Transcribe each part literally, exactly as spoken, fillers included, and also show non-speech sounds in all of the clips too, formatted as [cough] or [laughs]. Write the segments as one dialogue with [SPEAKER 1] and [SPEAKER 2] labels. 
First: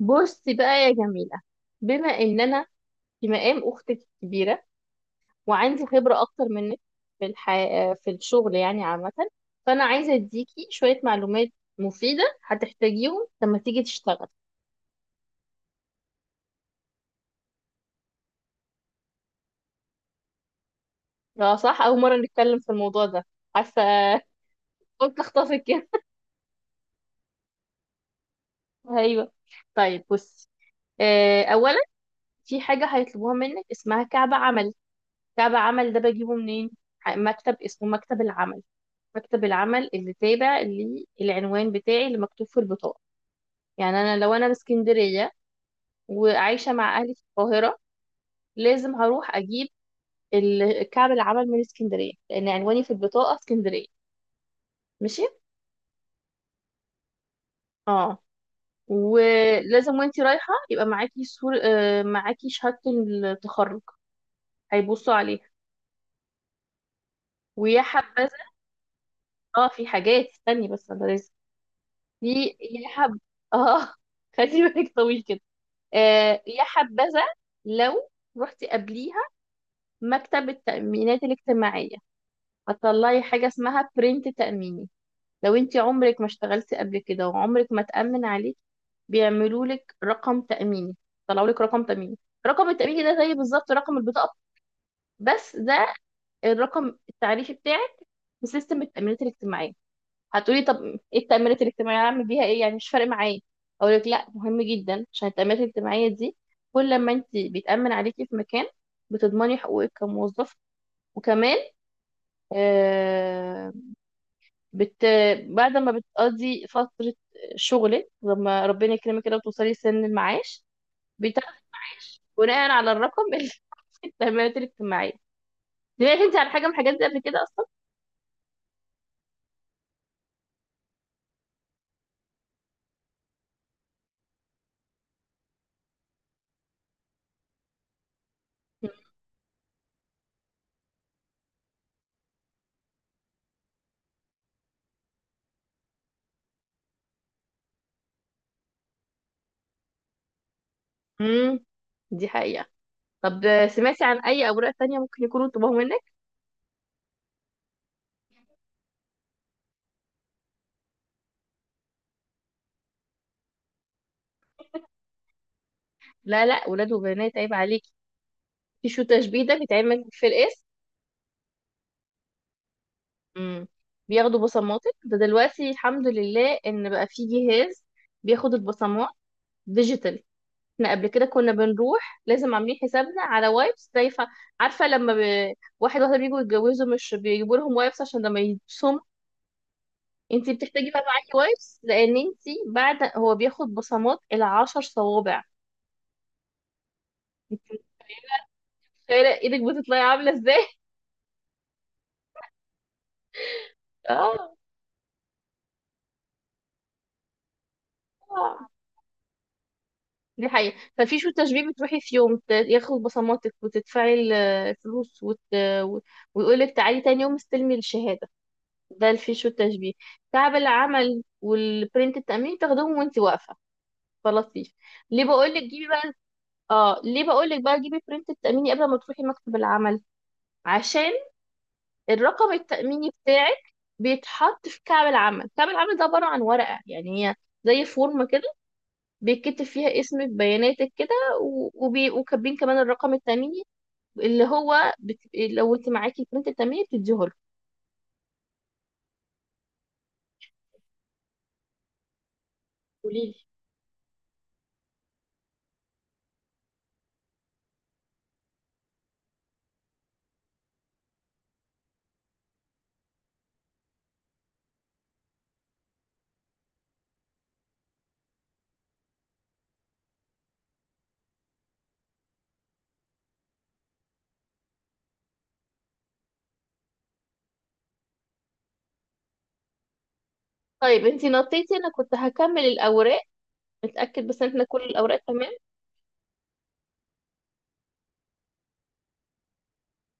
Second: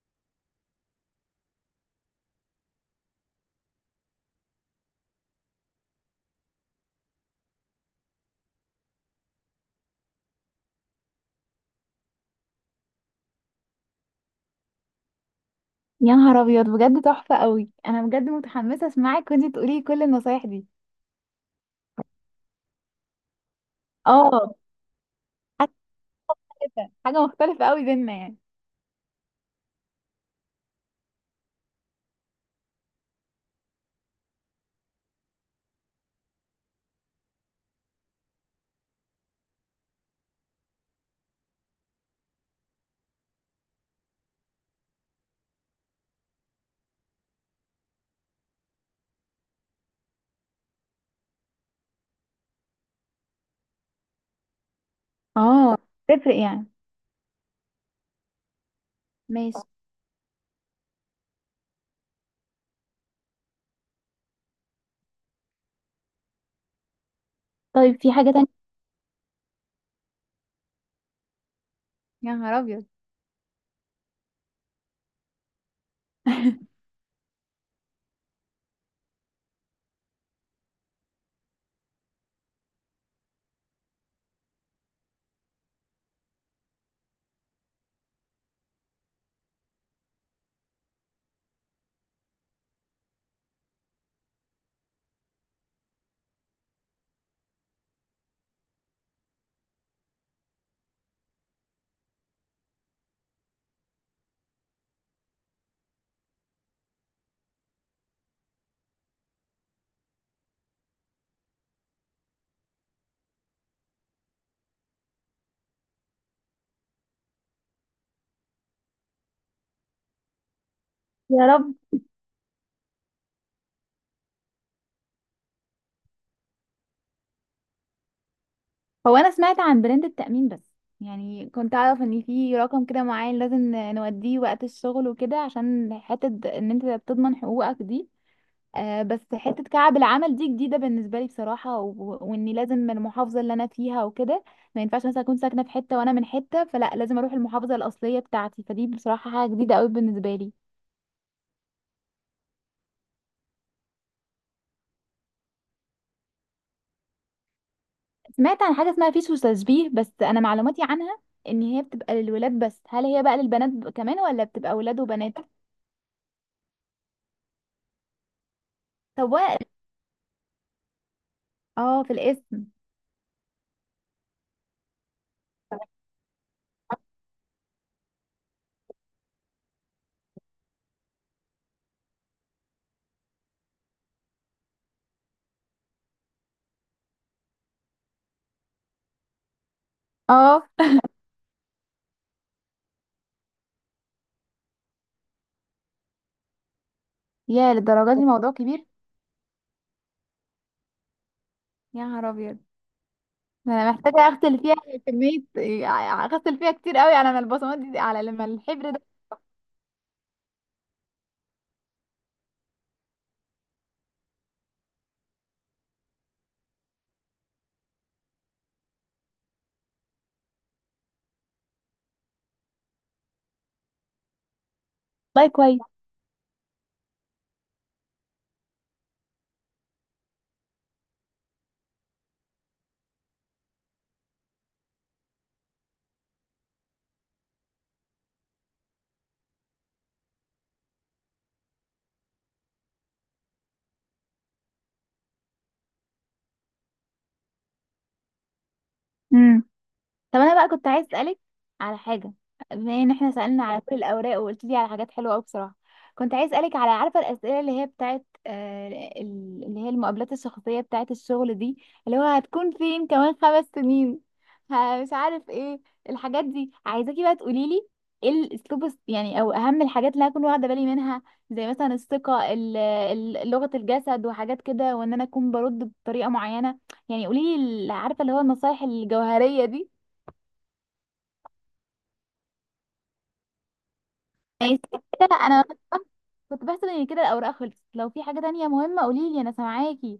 [SPEAKER 1] بصي بقى يا جميلة. بما ان انا في مقام اختك الكبيرة وعندي خبرة اكتر منك في الح... في الشغل يعني عامة، فانا عايزة اديكي شوية معلومات مفيدة هتحتاجيهم لما تيجي تشتغل.
[SPEAKER 2] يا نهار ابيض، بجد تحفه قوي. انا بجد متحمسه اسمعك وانتي تقولي لي كل النصايح دي.
[SPEAKER 1] اه، صح، اول مرة نتكلم في الموضوع ده، عارفة.
[SPEAKER 2] اه،
[SPEAKER 1] [laughs] قلت اخطفك
[SPEAKER 2] حاجه
[SPEAKER 1] كده.
[SPEAKER 2] مختلفه حاجه مختلفه قوي بينا يعني.
[SPEAKER 1] ايوه. طيب بصي، آه، اولا، في حاجة هيطلبوها منك اسمها كعب عملي. تابع عمل ده بجيبه منين؟ ح- مكتب اسمه مكتب العمل، مكتب العمل اللي تابع للعنوان بتاعي اللي مكتوب في البطاقة. يعني أنا لو أنا من اسكندرية وعايشة مع أهلي في القاهرة، لازم هروح أجيب ال- كعب العمل من اسكندرية لأن عنواني في البطاقة اسكندرية. ماشي؟
[SPEAKER 2] اه، تفرق يعني.
[SPEAKER 1] اه،
[SPEAKER 2] ماشي.
[SPEAKER 1] ولازم وانتي رايحة يبقى معاكي صور، آه، معاكي شهادة التخرج هيبصوا عليها، ويا
[SPEAKER 2] طيب، في
[SPEAKER 1] حبذا.
[SPEAKER 2] حاجه تانية؟
[SPEAKER 1] اه، في حاجات، استني بس، انا لازم
[SPEAKER 2] يا نهار
[SPEAKER 1] ي-
[SPEAKER 2] ابيض!
[SPEAKER 1] يا حب. اه. [laughs] خلي بالك طويل كده. آه، يا
[SPEAKER 2] [laughs]
[SPEAKER 1] حبذا لو رحتي قبليها مكتب التأمينات الاجتماعية، هتطلعي حاجة اسمها برنت تأميني. لو انت عمرك ما اشتغلتي قبل كده وعمرك ما تأمن عليك، بيعملوا لك رقم تأميني، طلعوا لك رقم تأميني. رقم التأميني ده زي بالظبط رقم البطاقة، بس ده الرقم التعريفي بتاعك في سيستم التأمينات الاجتماعية. هتقولي طب ايه التأمينات الاجتماعية، هعمل بيها ايه يعني، مش فارق معايا. اقول لك، لا، مهم جدا، عشان التأمينات الاجتماعية دي كل لما انت بيتأمن عليكي في مكان، بتضمني حقوقك كموظف، وكمان، آه بت بعد ما بتقضي فترة شغلك، لما ربنا يكرمك كده وتوصلي سن المعاش،
[SPEAKER 2] يا
[SPEAKER 1] بتاخدي
[SPEAKER 2] رب.
[SPEAKER 1] معاش بناء على الرقم اللي [laughs] في التأمينات الاجتماعية. سمعتي انت عن حاجة من الحاجات دي قبل كده اصلا؟
[SPEAKER 2] هو انا سمعت عن براند التأمين بس، يعني كنت اعرف ان في رقم كده معين لازم نوديه وقت الشغل وكده، عشان حتة ان انت بتضمن حقوقك دي. آه، بس حتة كعب العمل دي جديدة بالنسبة لي بصراحة، و... وإني لازم من المحافظة اللي أنا فيها وكده. ما ينفعش مثلا أكون ساكنة في حتة وأنا من حتة فلا، لازم أروح المحافظة الأصلية بتاعتي، فدي بصراحة حاجة جديدة أوي بالنسبة لي.
[SPEAKER 1] امم دي حقيقة. طب، سمعتي عن اي اوراق تانية ممكن يكونوا طلبوها منك؟
[SPEAKER 2] سمعت عن حاجة اسمها فيش وتشبيه، بس أنا معلوماتي عنها إن هي بتبقى للولاد بس، هل هي بقى للبنات ب- كمان، ولا بتبقى ولاد وبنات؟
[SPEAKER 1] لا لا، ولاد وبنات، عيب عليك. في شو تشبيه
[SPEAKER 2] سواء.
[SPEAKER 1] ده، بيتعمل في القسم.
[SPEAKER 2] اه، في الاسم.
[SPEAKER 1] امم بياخدوا بصماتك. ده دلوقتي الحمد لله ان بقى في جهاز بياخد البصمات ديجيتال. احنا قبل كده كنا بنروح لازم عاملين حسابنا على وايبس دايفة، عارفة؟ لما ب... واحد واحدة بيجوا يتجوزوا، مش بيجيبوا لهم وايبس عشان لما يبصموا. انتي
[SPEAKER 2] اه،
[SPEAKER 1] بتحتاجي بقى معاكي وايبس لان انتي بعد هو بياخد بصمات العشر صوابع.
[SPEAKER 2] يا
[SPEAKER 1] انتي
[SPEAKER 2] للدرجة دي الموضوع كبير!
[SPEAKER 1] متخيلة ايدك بتطلعي عاملة ازاي؟
[SPEAKER 2] يا نهار ابيض! ده انا
[SPEAKER 1] [laughs]
[SPEAKER 2] محتاجه
[SPEAKER 1] اه،
[SPEAKER 2] اغسل فيها كميه، اغسل فيها كتير قوي على ما البصمات دي، على لما الحبر.
[SPEAKER 1] دي حقيقة. ففي شو تشبيه بتروحي في يوم، ت- ياخد بصماتك وتدفعي ال- الفلوس وت... و- ويقولك تعالي تاني يوم استلمي الشهادة. ده في شو التشبيه. تعب العمل والبرنت التأمين تاخدهم وانت واقفة، فلطيف. ليه
[SPEAKER 2] والله
[SPEAKER 1] بقولك
[SPEAKER 2] كويس.
[SPEAKER 1] جيبي بقى؟ اه، ليه بقولك بقى جيبي برنت التأميني قبل ما تروحي مكتب العمل؟ عشان الرقم التأميني بتاعك بيتحط في كعب العمل. كعب العمل ده عبارة عن ورقة، يعني هي زي فورمة كده، بيتكتب فيها اسمك بياناتك كده، و- وبي... وكاتبين كمان الرقم التأميني اللي هو بت... لو انت معاكي البرنت التأميني بتديه له.
[SPEAKER 2] امم طب انا بقى كنت عايز اسالك على حاجه. بما ان
[SPEAKER 1] قولي
[SPEAKER 2] احنا
[SPEAKER 1] لي.
[SPEAKER 2] سالنا على كل الاوراق وقلت لي على حاجات حلوه قوي بصراحه، كنت عايز اسالك على عارفه الاسئله اللي هي بتاعت آه، ال- اللي هي المقابلات الشخصيه بتاعت الشغل دي، اللي هو هتكون فين كمان خمس سنين، ه- مش عارف ايه، الحاجات دي. عايزاكي بقى تقولي لي ايه الاسلوب الس- يعني، او اهم الحاجات اللي هكون واخده بالي منها، زي مثلا الثقه، ال- ال- لغه الجسد وحاجات كده، وان انا اكون برد بطريقه معينه. يعني قولي لي عارفه اللي هو النصايح الجوهريه دي.
[SPEAKER 1] طيب انت نطيتي، انا كنت هكمل الاوراق. متأكد بس ان احنا
[SPEAKER 2] ماشي.
[SPEAKER 1] كل الاوراق
[SPEAKER 2] كده
[SPEAKER 1] تمام.
[SPEAKER 2] انا كنت بحسب ان كده الاوراق خلصت. لو في حاجه تانية مهمه قولي لي، انا سامعاكي.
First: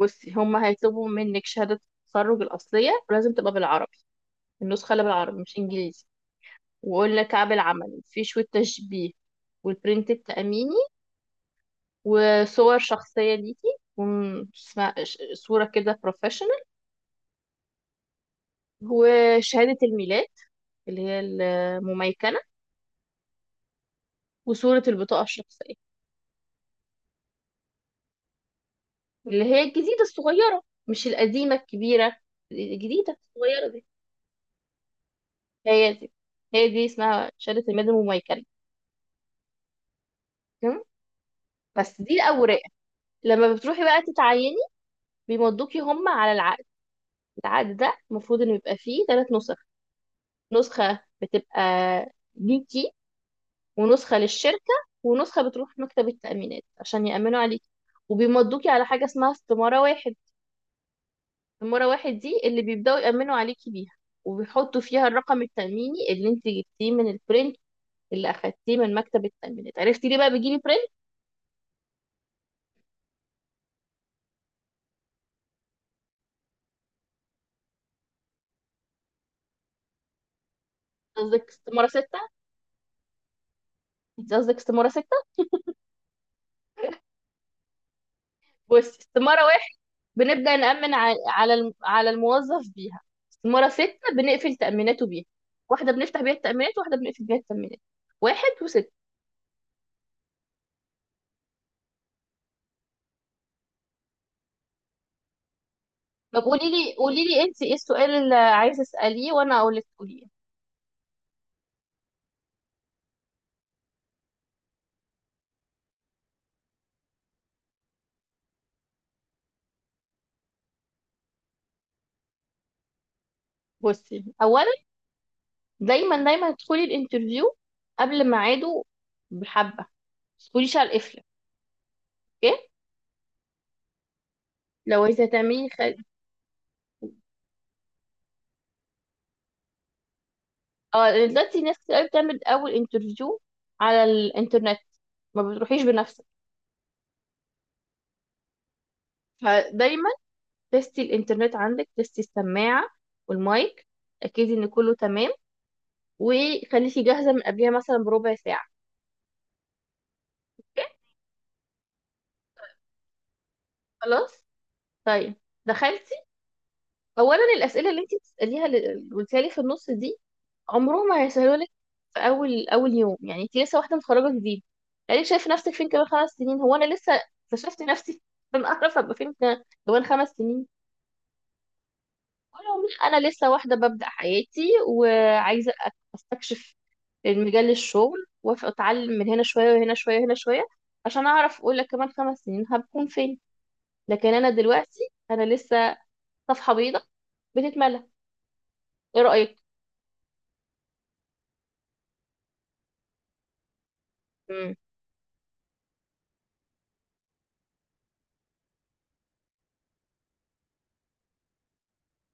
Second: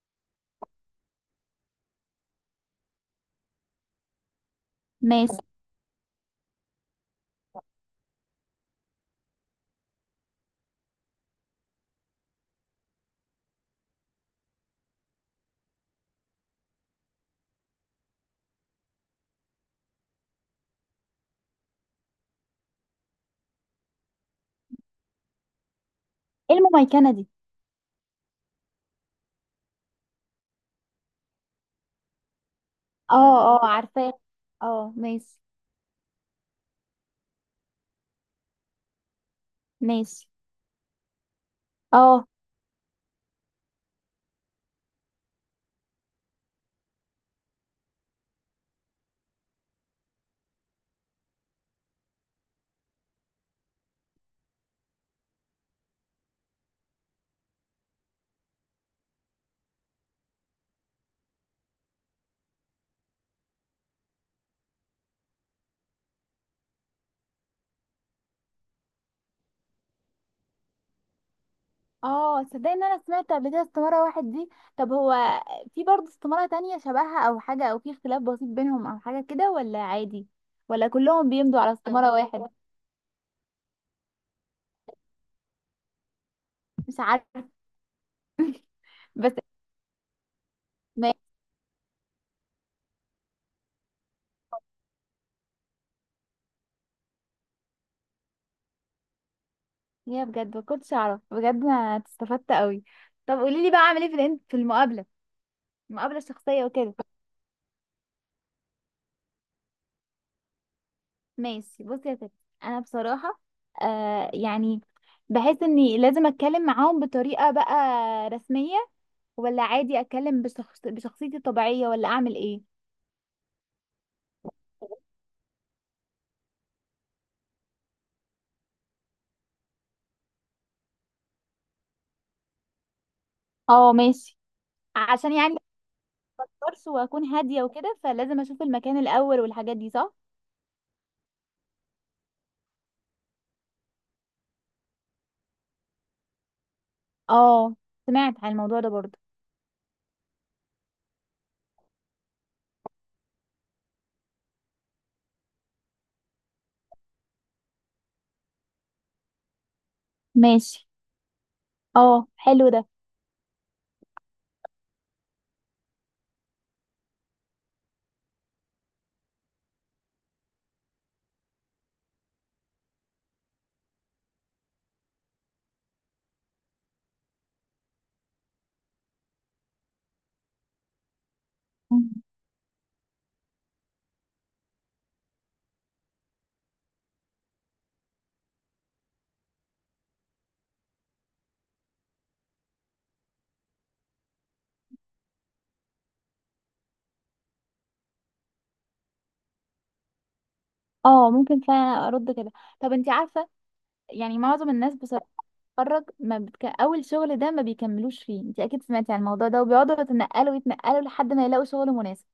[SPEAKER 1] بصي، هما هيطلبوا منك شهادة التخرج الأصلية، ولازم تبقى بالعربي، النسخة اللي
[SPEAKER 2] ماشي.
[SPEAKER 1] بالعربي مش إنجليزي. وقلنا كعب العمل، في شوية تشبيه، والبرنت التأميني، وصور شخصية ليكي، وم- اسمها- ش- صورة كده بروفيشنال، وشهادة الميلاد اللي هي المميكنة، وصورة البطاقة الشخصية
[SPEAKER 2] ايه المميكنه دي؟
[SPEAKER 1] اللي هي الجديدة الصغيرة، مش القديمة الكبيرة، الجديدة
[SPEAKER 2] اه. اه،
[SPEAKER 1] الصغيرة دي.
[SPEAKER 2] عارفاه. اه، ماشي.
[SPEAKER 1] هي دي، هي دي اسمها شهادة الميلاد المميكنة.
[SPEAKER 2] ماشي.
[SPEAKER 1] تمام؟ بس دي
[SPEAKER 2] اه.
[SPEAKER 1] الأوراق. لما بتروحي بقى تتعيني، بيمضوكي هم على العقد. العقد ده المفروض إنه يبقى فيه ثلاث نسخ: نسخة بتبقى ليكي، ونسخة للشركة، ونسخة بتروح مكتب التأمينات عشان يأمنوا عليكي. وبيمضوكي على حاجة اسمها استمارة واحد. المرة واحد دي اللي بيبدأوا يأمنوا عليكي بيها، وبيحطوا فيها الرقم التأميني اللي انت جبتيه من البرنت اللي أخدتيه من مكتب التأمينات. عرفتي ليه بقى بيجيلي برنت؟
[SPEAKER 2] اه، تصدقي ان انا سمعت قبل كده استماره واحد دي. طب هو في برضه استماره تانية شبهها او حاجه، او في اختلاف بسيط بينهم او حاجه كده، ولا عادي، ولا كلهم
[SPEAKER 1] قصدك
[SPEAKER 2] بيمضوا على
[SPEAKER 1] استمارة
[SPEAKER 2] استماره
[SPEAKER 1] ستة،
[SPEAKER 2] واحد؟
[SPEAKER 1] انت قصدك استمارة ستة.
[SPEAKER 2] مش عارفه. [laughs]
[SPEAKER 1] بص،
[SPEAKER 2] بس.
[SPEAKER 1] استمارة واحد بنبدأ نأمن ع-
[SPEAKER 2] ماشي.
[SPEAKER 1] على الم- على الموظف بيها، استمارة ستة بنقفل تأميناته بيها. واحدة بنفتح بيها التأمينات، واحدة بنقفل بيها التأمينات. واحد وستة.
[SPEAKER 2] هي بجد ما كنتش اعرف، بجد انا استفدت قوي. طب قولي لي بقى اعمل ايه في الإن- في المقابله المقابله
[SPEAKER 1] طب
[SPEAKER 2] الشخصيه
[SPEAKER 1] قولي لي،
[SPEAKER 2] وكده؟
[SPEAKER 1] قولي لي انت ايه السؤال اللي عايزة اسأليه وانا اقول لك قوليه.
[SPEAKER 2] ماشي، بصي يا ستي. انا بصراحه آه يعني بحس اني لازم اتكلم معاهم بطريقه بقى رسميه، ولا عادي اتكلم بشخص بشخصيتي الطبيعيه، ولا اعمل ايه؟
[SPEAKER 1] بصي اولا، دايما دايما ادخلي الانترفيو قبل ميعاده، بحبه ما تدخليش على القفله. اوكي؟
[SPEAKER 2] اه، ماشي.
[SPEAKER 1] لو عايزه
[SPEAKER 2] عشان يعني ما
[SPEAKER 1] تعملي خ...
[SPEAKER 2] اكبرش واكون هاديه وكده، فلازم اشوف المكان الاول والحاجات دي صح.
[SPEAKER 1] اه، دلوقتي ناس كتير قوي بتعمل اول انترفيو على الانترنت، ما بتروحيش بنفسك.
[SPEAKER 2] اه، سمعت عن الموضوع ده برضه.
[SPEAKER 1] فدايما تستي الانترنت عندك، تستي السماعه والمايك، اكيد ان كله تمام، وخليكي جاهزه من قبلها مثلا بربع ساعه.
[SPEAKER 2] ماشي، اه حلو ده.
[SPEAKER 1] خلاص. طيب، دخلتي، اولا الاسئله اللي انت بتساليها اللي قلتيها لي في النص دي عمرهم ما هيسهلوا لك في اول اول يوم، يعني انت لسه واحده متخرجه جديد. يعني شايف نفسك فين كمان خمس سنين؟ هو انا لسه اكتشفت نفسي [laughs] انا اعرف ابقى فين كمان خمس سنين؟
[SPEAKER 2] مم.
[SPEAKER 1] ولو مش، انا لسه واحده ببدا حياتي وعايزه استكشف المجال الشغل واتعلم من هنا شويه وهنا شويه وهنا شويه، عشان اعرف اقول لك كمان خمس سنين هبكون فين. لكن انا دلوقتي انا لسه صفحه بيضاء بتتملى. ايه رايك؟
[SPEAKER 2] اه، ممكن فعلا ارد كده. طب انت عارفه، يعني معظم
[SPEAKER 1] امم
[SPEAKER 2] الناس بصراحه بتتخرج، ما بتك... اول شغل ده ما بيكملوش فيه. انت اكيد سمعتي عن الموضوع ده، وبيقعدوا يتنقلوا يتنقلوا لحد ما يلاقوا شغل مناسب.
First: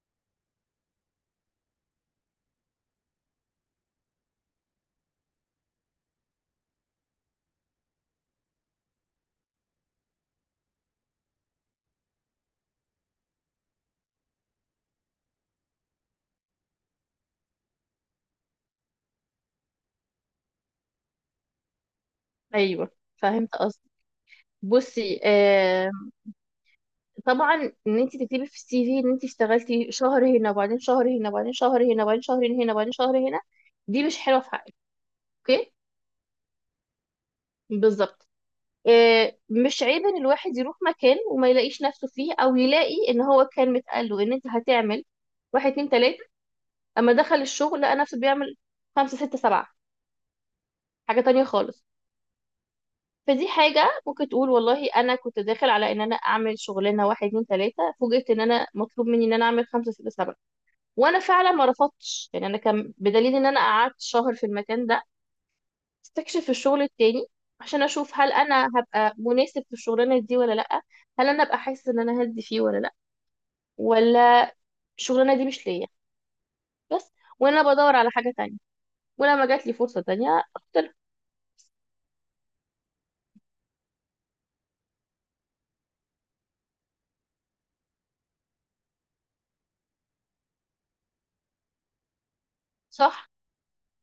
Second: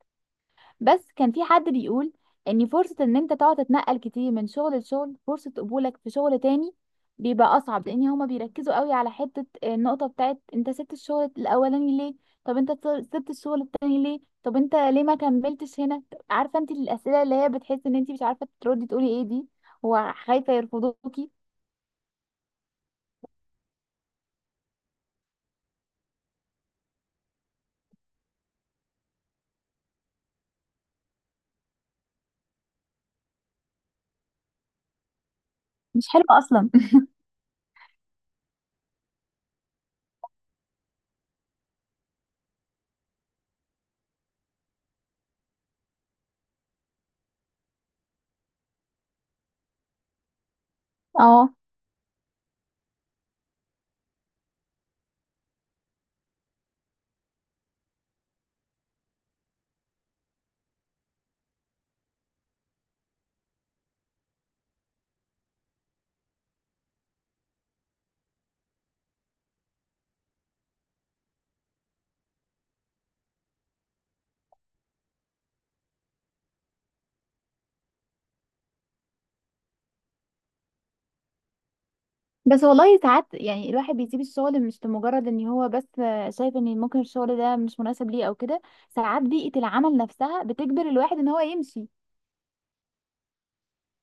[SPEAKER 2] بس كان في حد بيقول ان فرصة ان انت تقعد تتنقل كتير من شغل لشغل، فرصة قبولك في شغل تاني بيبقى اصعب، لان هما بيركزوا قوي على حتة النقطة بتاعت انت سبت الشغل الاولاني ليه، طب انت سبت الشغل التاني ليه، طب انت ليه ما كملتش هنا. عارفة، انت الاسئلة اللي هي بتحس ان انت مش عارفة تردي تقولي ايه دي، وخايفة يرفضوكي.
[SPEAKER 1] ايوه، فهمت قصدي. بصي، آه، طبعا، ان انت تكتبي في السي في ان انت اشتغلتي شهر هنا وبعدين شهر هنا وبعدين شهر هنا وبعدين شهرين هنا وبعدين شهر هنا، دي مش حلوه في حقك. اوكي؟
[SPEAKER 2] مش حلوة اصلا.
[SPEAKER 1] بالظبط. آه، مش عيب ان الواحد يروح مكان وما يلاقيش نفسه فيه، او يلاقي ان هو كان متقال له ان انت هتعمل واحد اتنين تلاته، اما دخل الشغل لقى نفسه بيعمل خمسه سته سبعه، حاجه
[SPEAKER 2] [laughs]
[SPEAKER 1] تانية
[SPEAKER 2] اه.
[SPEAKER 1] خالص. فدي حاجه ممكن تقول والله انا كنت داخل على ان انا اعمل شغلانه واحد اتنين تلاته، فوجئت ان انا مطلوب مني ان انا اعمل خمسه سته سبعه. وانا فعلا ما رفضتش، يعني انا كان بدليل ان انا قعدت شهر في المكان ده، استكشف الشغل التاني عشان اشوف هل انا هبقى مناسب في الشغلانه دي ولا لا، هل انا ابقى حاسه ان انا هدي فيه ولا لا، ولا الشغلانه دي مش ليا. بس وانا بدور على حاجه تانية، ولما جات لي فرصه تانية اختار.
[SPEAKER 2] بس والله ساعات يعني الواحد بيسيب الشغل مش لمجرد ان هو بس شايف ان ممكن الشغل ده مش مناسب ليه او كده، ساعات بيئة العمل نفسها بتجبر الواحد ان هو يمشي.
[SPEAKER 1] صح،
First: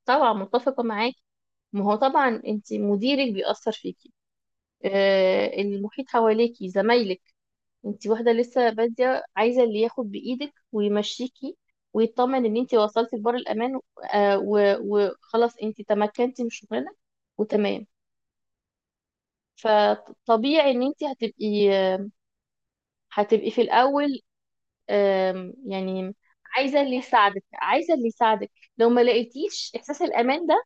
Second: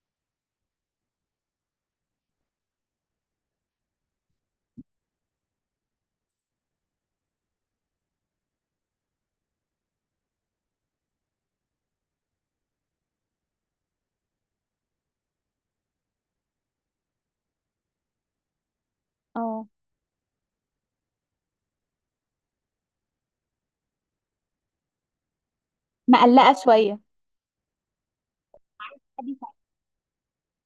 [SPEAKER 1] طبعا متفقه معاكي. ما هو طبعا انت مديرك بيأثر فيكي، آه، المحيط حواليكي، زمايلك. انت واحدة لسه بادية، عايزة اللي ياخد بإيدك ويمشيكي، ويطمن ان انت وصلتي لبر الأمان، آه، و- وخلاص انت تمكنتي من شغلنا وتمام.
[SPEAKER 2] اه،
[SPEAKER 1] فطبيعي ان انت هتبقي هتبقي في الأول، آم، يعني
[SPEAKER 2] مقلقة
[SPEAKER 1] عايزة اللي
[SPEAKER 2] شوية.
[SPEAKER 1] يساعدك، عايزة اللي يساعدك. لو ما
[SPEAKER 2] دي
[SPEAKER 1] لقيتيش إحساس الأمان ده،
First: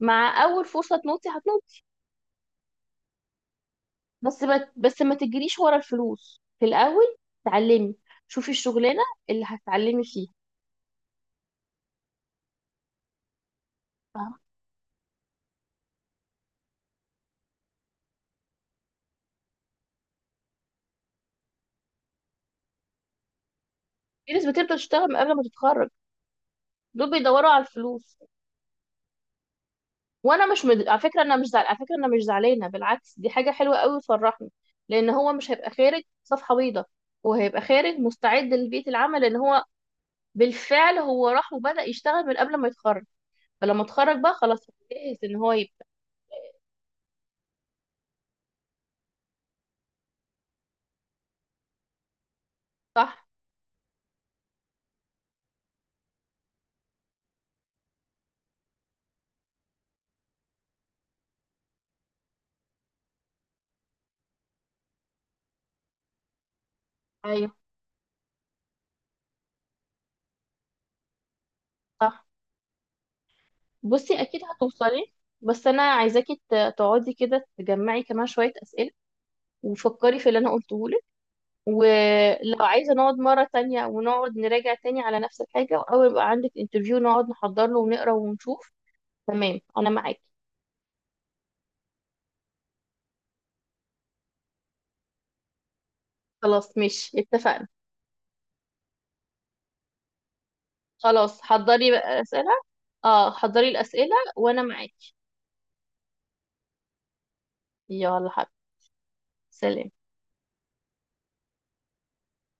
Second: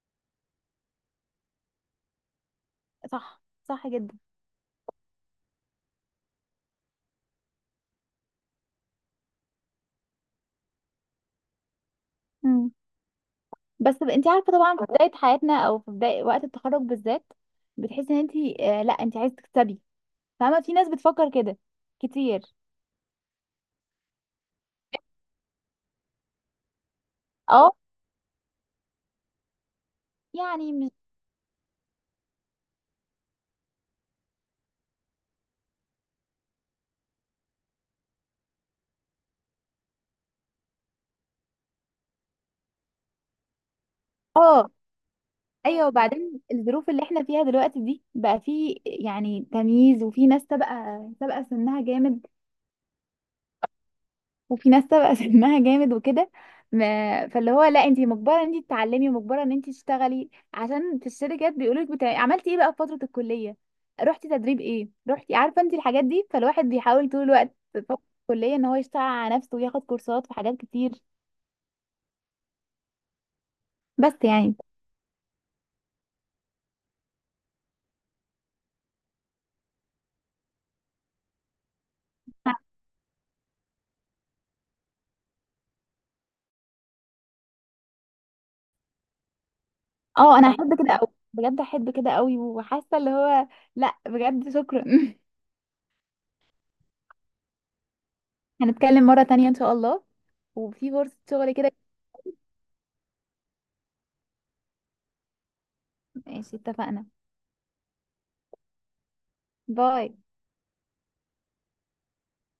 [SPEAKER 1] مع أول فرصة تنطي هتنطي.
[SPEAKER 2] حاجة. صح. صح جدا.
[SPEAKER 1] بس ما بس ما تجريش ورا الفلوس في الأول. اتعلمي، شوفي الشغلانة اللي هتتعلمي فيها.
[SPEAKER 2] مم. بس ب- انت عارفة، طبعا في بداية حياتنا او في بداية وقت التخرج بالذات، بتحسي ان انت آه لا، انت عايزة تكسبي. فاهمة؟ في ناس بتفكر كده كتير.
[SPEAKER 1] في ناس بتبدأ تشتغل من قبل ما تتخرج، دول بيدوروا على
[SPEAKER 2] اه
[SPEAKER 1] الفلوس. وانا مش
[SPEAKER 2] يعني
[SPEAKER 1] مد...
[SPEAKER 2] مش.
[SPEAKER 1] على فكره انا مش زعل... على فكره انا مش زعلانه، بالعكس، دي حاجه حلوه قوي وتفرحني، لان هو مش هيبقى خارج صفحه بيضاء، هو هيبقى خارج مستعد لبيئه العمل، لان هو بالفعل هو راح وبدأ يشتغل من قبل ما يتخرج. فلما اتخرج بقى خلاص
[SPEAKER 2] اه،
[SPEAKER 1] هو جاهز ان هو يبدأ.
[SPEAKER 2] ايوه. وبعدين الظروف اللي احنا فيها دلوقتي دي بقى في يعني تمييز، وفي ناس سابقه سابقه سنها جامد،
[SPEAKER 1] صح.
[SPEAKER 2] وفي ناس سابقه [laughs] سنها جامد وكده. ما- فاللي هو لا، انت مجبره ان انت تتعلمي، مجبره ان انت تشتغلي، عشان في الشركات بيقولوا لك بتاع... عملتي ايه بقى في فتره الكليه، رحتي تدريب ايه، رحتي، عارفه انت الحاجات دي. فالواحد بيحاول طول
[SPEAKER 1] ايوه.
[SPEAKER 2] الوقت في فتره الكليه ان هو يشتغل على نفسه وياخد كورسات في حاجات كتير.
[SPEAKER 1] صح.
[SPEAKER 2] بس
[SPEAKER 1] بصي اكيد
[SPEAKER 2] يعني
[SPEAKER 1] هتوصلي. بس انا عايزاكي ت- تقعدي كده تجمعي كمان شويه اسئله، وفكري في اللي انا قلته. ولو عايزة نقعد مرة تانية ونقعد نراجع تاني على نفس الحاجة، أو يبقى عندك انترفيو نقعد نحضر له ونقرا ونشوف. تمام، أنا معاكي.
[SPEAKER 2] اه، انا احب كده قوي، بجد احب كده قوي، وحاسه اللي هو لا، بجد شكرا. [laughs]
[SPEAKER 1] خلاص، ماشي، اتفقنا.
[SPEAKER 2] هنتكلم مرة تانية إن شاء الله، وفي فرصة
[SPEAKER 1] خلاص،
[SPEAKER 2] شغل كده.
[SPEAKER 1] حضري بقى أسئلة. اه، حضري الأسئلة وأنا معاكي.
[SPEAKER 2] ماشي اتفقنا.
[SPEAKER 1] يلا حبيبي، سلام.
[SPEAKER 2] باي.